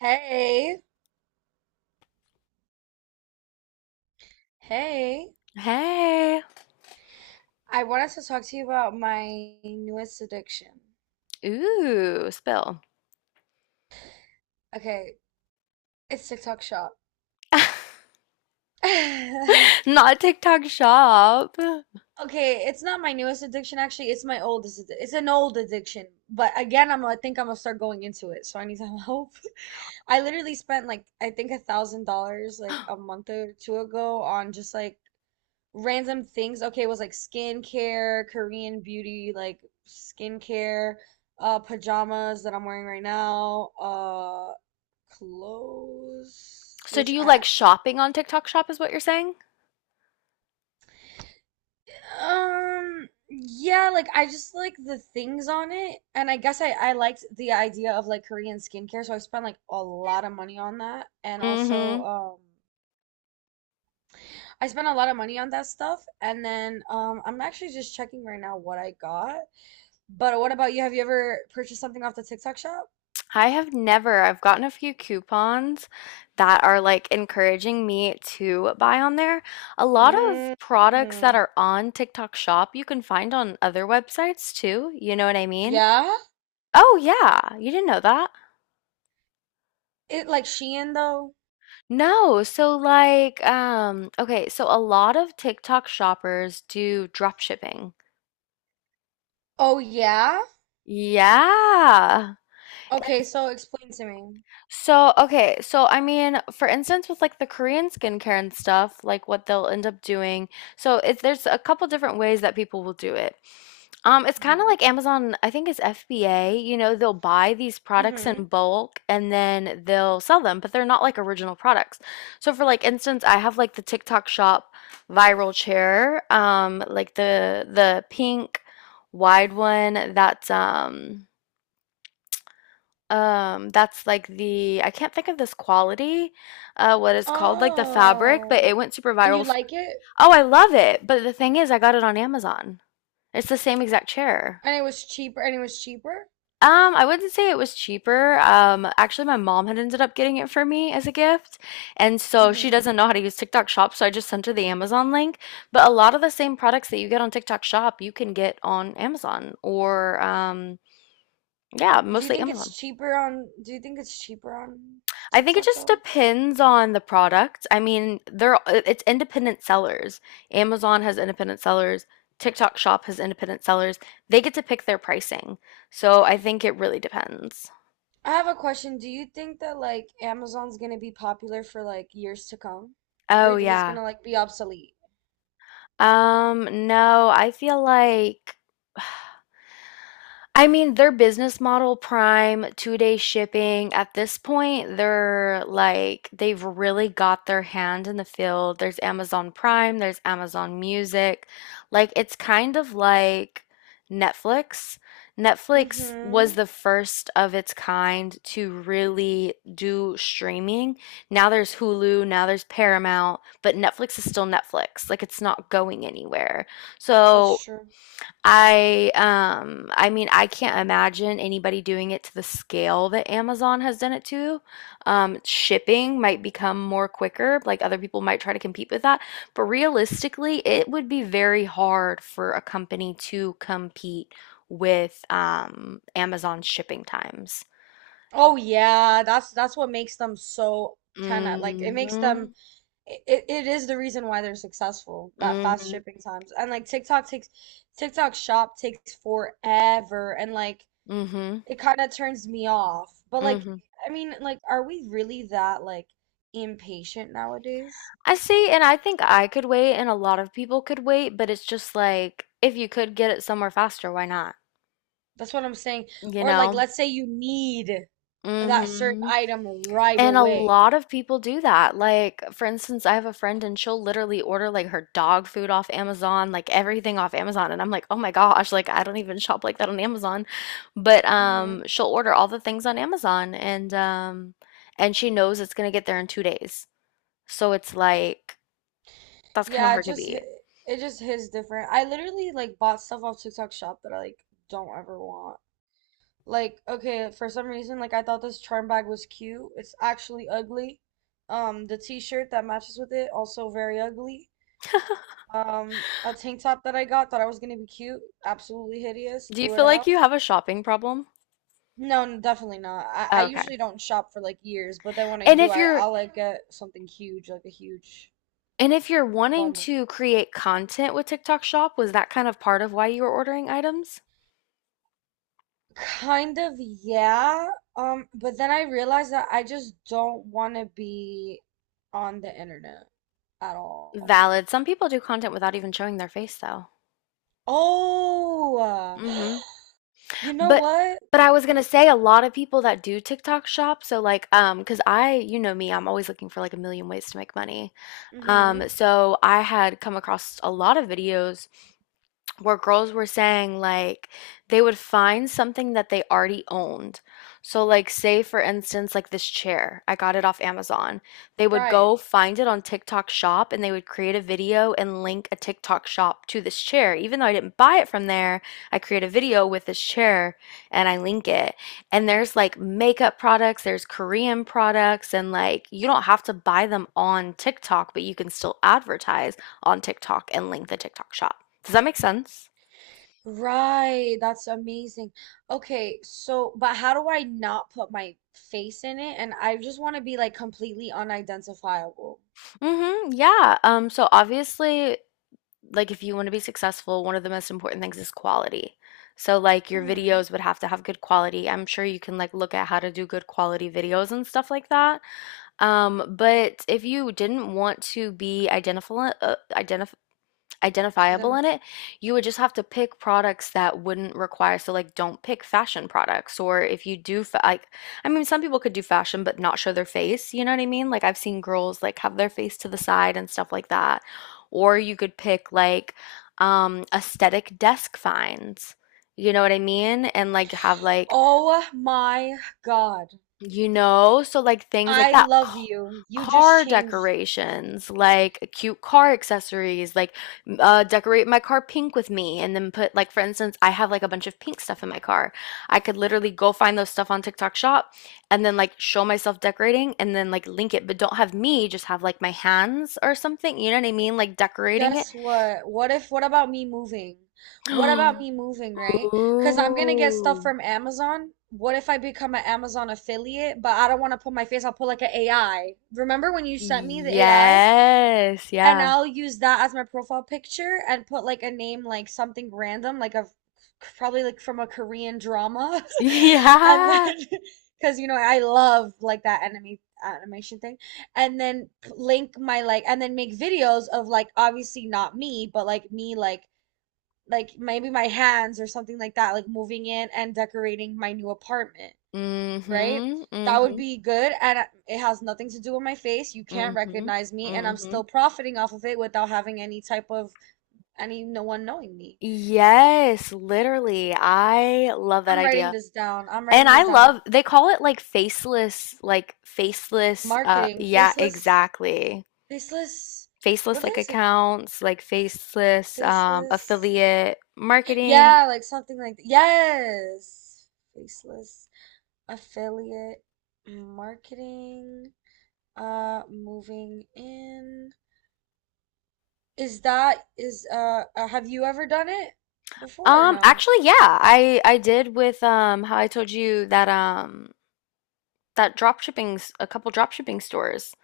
Hey, hey. Hey. I wanted to talk to you about my newest addiction. Ooh, spill. Okay, it's TikTok Shop. Not TikTok shop. Okay, it's not my newest addiction actually. It's my oldest. It's an old addiction, but again, I think I'm gonna start going into it, so I need some help. I literally spent like I think $1,000 like a month or two ago on just like random things. Okay, it was like skincare, Korean beauty, like skincare, pajamas that I'm wearing right now, clothes, So do which you like shopping on TikTok shop is what you're saying? Yeah, like I just like the things on it, and I guess I liked the idea of like Korean skincare, so I spent like a lot of money on that, and also Mm-hmm. I spent a lot of money on that stuff, and then I'm actually just checking right now what I got. But what about you? Have you ever purchased something off the TikTok shop? I have never. I've gotten a few coupons that are like encouraging me to buy on there. A lot Mm, of products that are on TikTok shop you can find on other websites too. You know what I mean? yeah? Oh yeah, you didn't know that. It like Shein though? No, so like, okay, so a lot of TikTok shoppers do drop shipping. Oh yeah? Yeah. Okay, so explain to me. So, okay, so I mean, for instance, with like the Korean skincare and stuff, like what they'll end up doing. So, it's there's a couple different ways that people will do it. It's kind of Hmm. like Amazon, I think it's FBA, they'll buy these products in Hmm. bulk and then they'll sell them, but they're not like original products. So for like instance, I have like the TikTok shop viral chair, like the pink wide one that's like the I can't think of this quality, what it's called, like the fabric, but Oh. it went super And viral. you F like it? Oh, I love it. But the thing is, I got it on Amazon. It's the same exact chair. And it was cheaper? I wouldn't say it was cheaper. Actually, my mom had ended up getting it for me as a gift, and so she Hmm. doesn't know how to use TikTok Shop, so I just sent her the Amazon link. But a lot of the same products that you get on TikTok Shop, you can get on Amazon or yeah, mostly Amazon. Do you think it's cheaper on I think it TikTok just though? depends on the product. I mean, they're it's independent sellers. Amazon has independent sellers. TikTok Shop has independent sellers. They get to pick their pricing. So I think it really depends. I have a question. Do you think that like Amazon's gonna be popular for like years to come? Or Oh you think it's yeah. gonna like be obsolete? No, I feel like I mean, their business model, Prime, 2-day shipping, at this point, they're like, they've really got their hand in the field. There's Amazon Prime, there's Amazon Music. Like, it's kind of like Netflix. Netflix Hmm. was the first of its kind to really do streaming. Now there's Hulu, now there's Paramount, but Netflix is still Netflix. Like, it's not going anywhere. That's So, true. I mean I can't imagine anybody doing it to the scale that Amazon has done it to. Shipping might become more quicker, like other people might try to compete with that, but realistically, it would be very hard for a company to compete with Amazon's shipping times. Oh yeah, that's what makes them so 10 at it makes them Hmm. It is the reason why they're successful, that fast Hmm. shipping times. And like TikTok shop takes forever and like Hmm. it kind of turns me off. But like Hmm. I mean like are we really that like impatient nowadays? I see, and I think I could wait, and a lot of people could wait, but it's just like if you could get it somewhere faster, why not? That's what I'm saying. You Or like know? let's say you need that certain Mhm. item right And a away. lot of people do that. Like, for instance, I have a friend and she'll literally order like her dog food off Amazon, like everything off Amazon. And I'm like, oh my gosh, like I don't even shop like that on Amazon. But Hmm. she'll order all the things on Amazon and she knows it's gonna get there in 2 days. So it's like that's kind of Yeah, it hard to just beat. It just hits different. I literally like bought stuff off TikTok shop that I like don't ever want. Like, okay, for some reason, like I thought this charm bag was cute. It's actually ugly. The t-shirt that matches with it, also very ugly. A tank top that I got, thought I was gonna be cute, absolutely hideous, Do you threw it feel like out. you have a shopping problem? No, definitely not. I Okay. usually don't shop for like years, but then when I And do, if you're I'll like get something huge, like a huge And if you're wanting bundle. to create content with TikTok Shop, was that kind of part of why you were ordering items? Kind of, yeah. But then I realized that I just don't want to be on the internet at all. Valid. Some people do content without even showing their face though. Oh, Mhm. you know But what? but I was Let me, gonna say a lot of people that do TikTok shop, so like cause I, you know me, I'm always looking for like a million ways to make money. Mm-hmm. So I had come across a lot of videos where girls were saying like they would find something that they already owned. So like say for instance like this chair, I got it off Amazon. They would Right. go find it on TikTok shop and they would create a video and link a TikTok shop to this chair. Even though I didn't buy it from there, I create a video with this chair and I link it. And there's like makeup products, there's Korean products and like you don't have to buy them on TikTok, but you can still advertise on TikTok and link the TikTok shop. Does that make sense? Right, that's amazing. Okay, so but how do I not put my face in it? And I just want to be like completely unidentifiable. Mm-hmm. Yeah. So obviously, like if you want to be successful, one of the most important things is quality. So like your Hmm. videos would have to have good quality. I'm sure you can like look at how to do good quality videos and stuff like that. But if you didn't want to be identifiable Then, in it, you would just have to pick products that wouldn't require. So, like, don't pick fashion products. Or if you do, like, I mean, some people could do fashion but not show their face. You know what I mean? Like, I've seen girls like have their face to the side and stuff like that. Or you could pick like aesthetic desk finds. You know what I mean? And like have like oh my God, so like things like I that, love you. You just car changed. decorations, like cute car accessories, like decorate my car pink with me, and then put like for instance, I have like a bunch of pink stuff in my car. I could literally go find those stuff on TikTok Shop, and then like show myself decorating, and then like link it, but don't have me, just have like my hands or something. You know what I mean? Like decorating it. Guess what? What if, What about me moving? What about me moving, Ooh. right? Because I'm gonna get stuff from Amazon. What if I become an Amazon affiliate, but I don't want to put my face, I'll put like an AI. Remember when you sent me the AI? Yes. And Yeah. I'll use that as my profile picture and put like a name like something random, like a probably like from a Korean drama. And Yeah. then because you know I love like that anime animation thing. And then p- link my like and then make videos of like obviously not me, but like me like maybe my hands or something like that, like moving in and decorating my new apartment, right? Mhm, That would mhm, be good, and it has nothing to do with my face. You can't mhm, recognize me, and I'm mhm. still profiting off of it without having any type of any no one knowing me. Yes, literally. I love that I'm writing idea. this down. I'm And writing I this down. love they call it like faceless Marketing, yeah, exactly. faceless. Faceless What like is it? accounts, like faceless Faceless. affiliate marketing. Yeah, like yes, faceless affiliate marketing. Moving in. Is that is have you ever done it before or no? Actually yeah, I did with how I told you that drop shipping a couple drop shipping stores.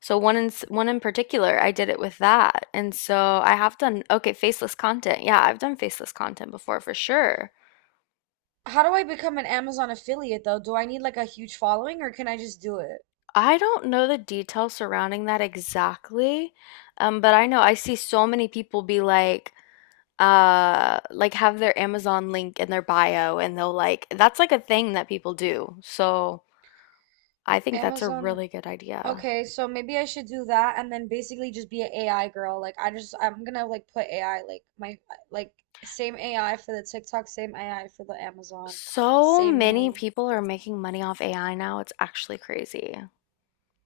So one in particular, I did it with that. And so I have done okay, faceless content. Yeah, I've done faceless content before for sure. How do I become an Amazon affiliate though? Do I need like a huge following or can I just do it? I don't know the details surrounding that exactly. But I know I see so many people be like have their Amazon link in their bio and they'll like that's like a thing that people do. So I think that's a Amazon. really good idea. Okay, so maybe I should do that and then basically just be an AI girl. I'm gonna like put AI like my like same AI for the TikTok, same AI for the Amazon, So same many name. people are making money off AI now. It's actually crazy.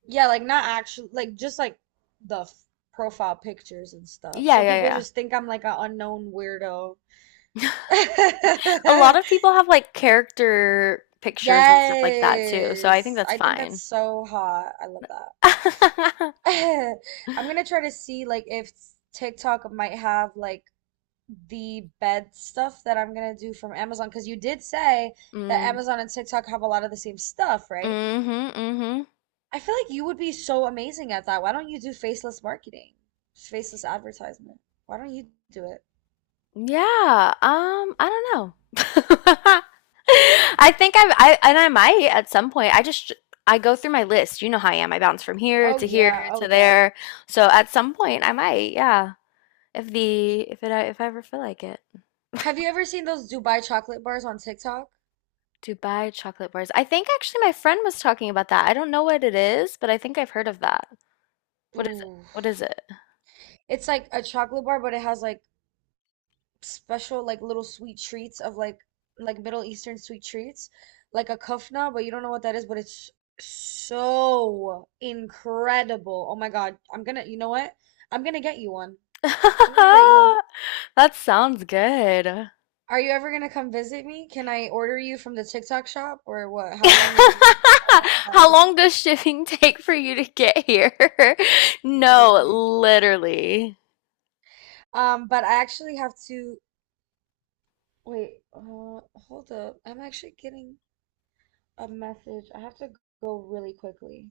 Yeah, like not actually, like just like the f profile pictures and stuff. Yeah, So yeah, people yeah. just think I'm like an unknown weirdo. A lot of people have like character pictures and stuff like that too. So I think Yes. that's I think that's fine. so hot. I love that. I'm gonna try to see like if TikTok might have like the bed stuff that I'm gonna do from Amazon, because you did say that Mm, Amazon and TikTok have a lot of the same stuff, right? mm-hmm, mm-hmm. I feel like you would be so amazing at that. Why don't you do faceless marketing? Faceless advertisement. Why don't you do it? Yeah. I don't know. I think and I might at some point. I go through my list. You know how I am. I bounce from here Oh to yeah, here oh to yeah. there. So at some point, I might. Yeah. If I ever feel like it. Have you ever seen those Dubai chocolate bars on TikTok? Dubai chocolate bars. I think actually my friend was talking about that. I don't know what it is, but I think I've heard of that. What is it? Ooh. What is it? It's like a chocolate bar, but it has like special like little sweet treats of like Middle Eastern sweet treats, like a kufna, but you don't know what that is, but it's so incredible. Oh my God. You know what? I'm gonna get you one. I'm gonna get you one. That sounds good. Are you ever gonna come visit me? Can I order you from the TikTok shop or what? How long would that How take? long does shipping take for you to get here? No, Literally. literally. But I actually have to wait, hold up. I'm actually getting a message. I have to go really quickly.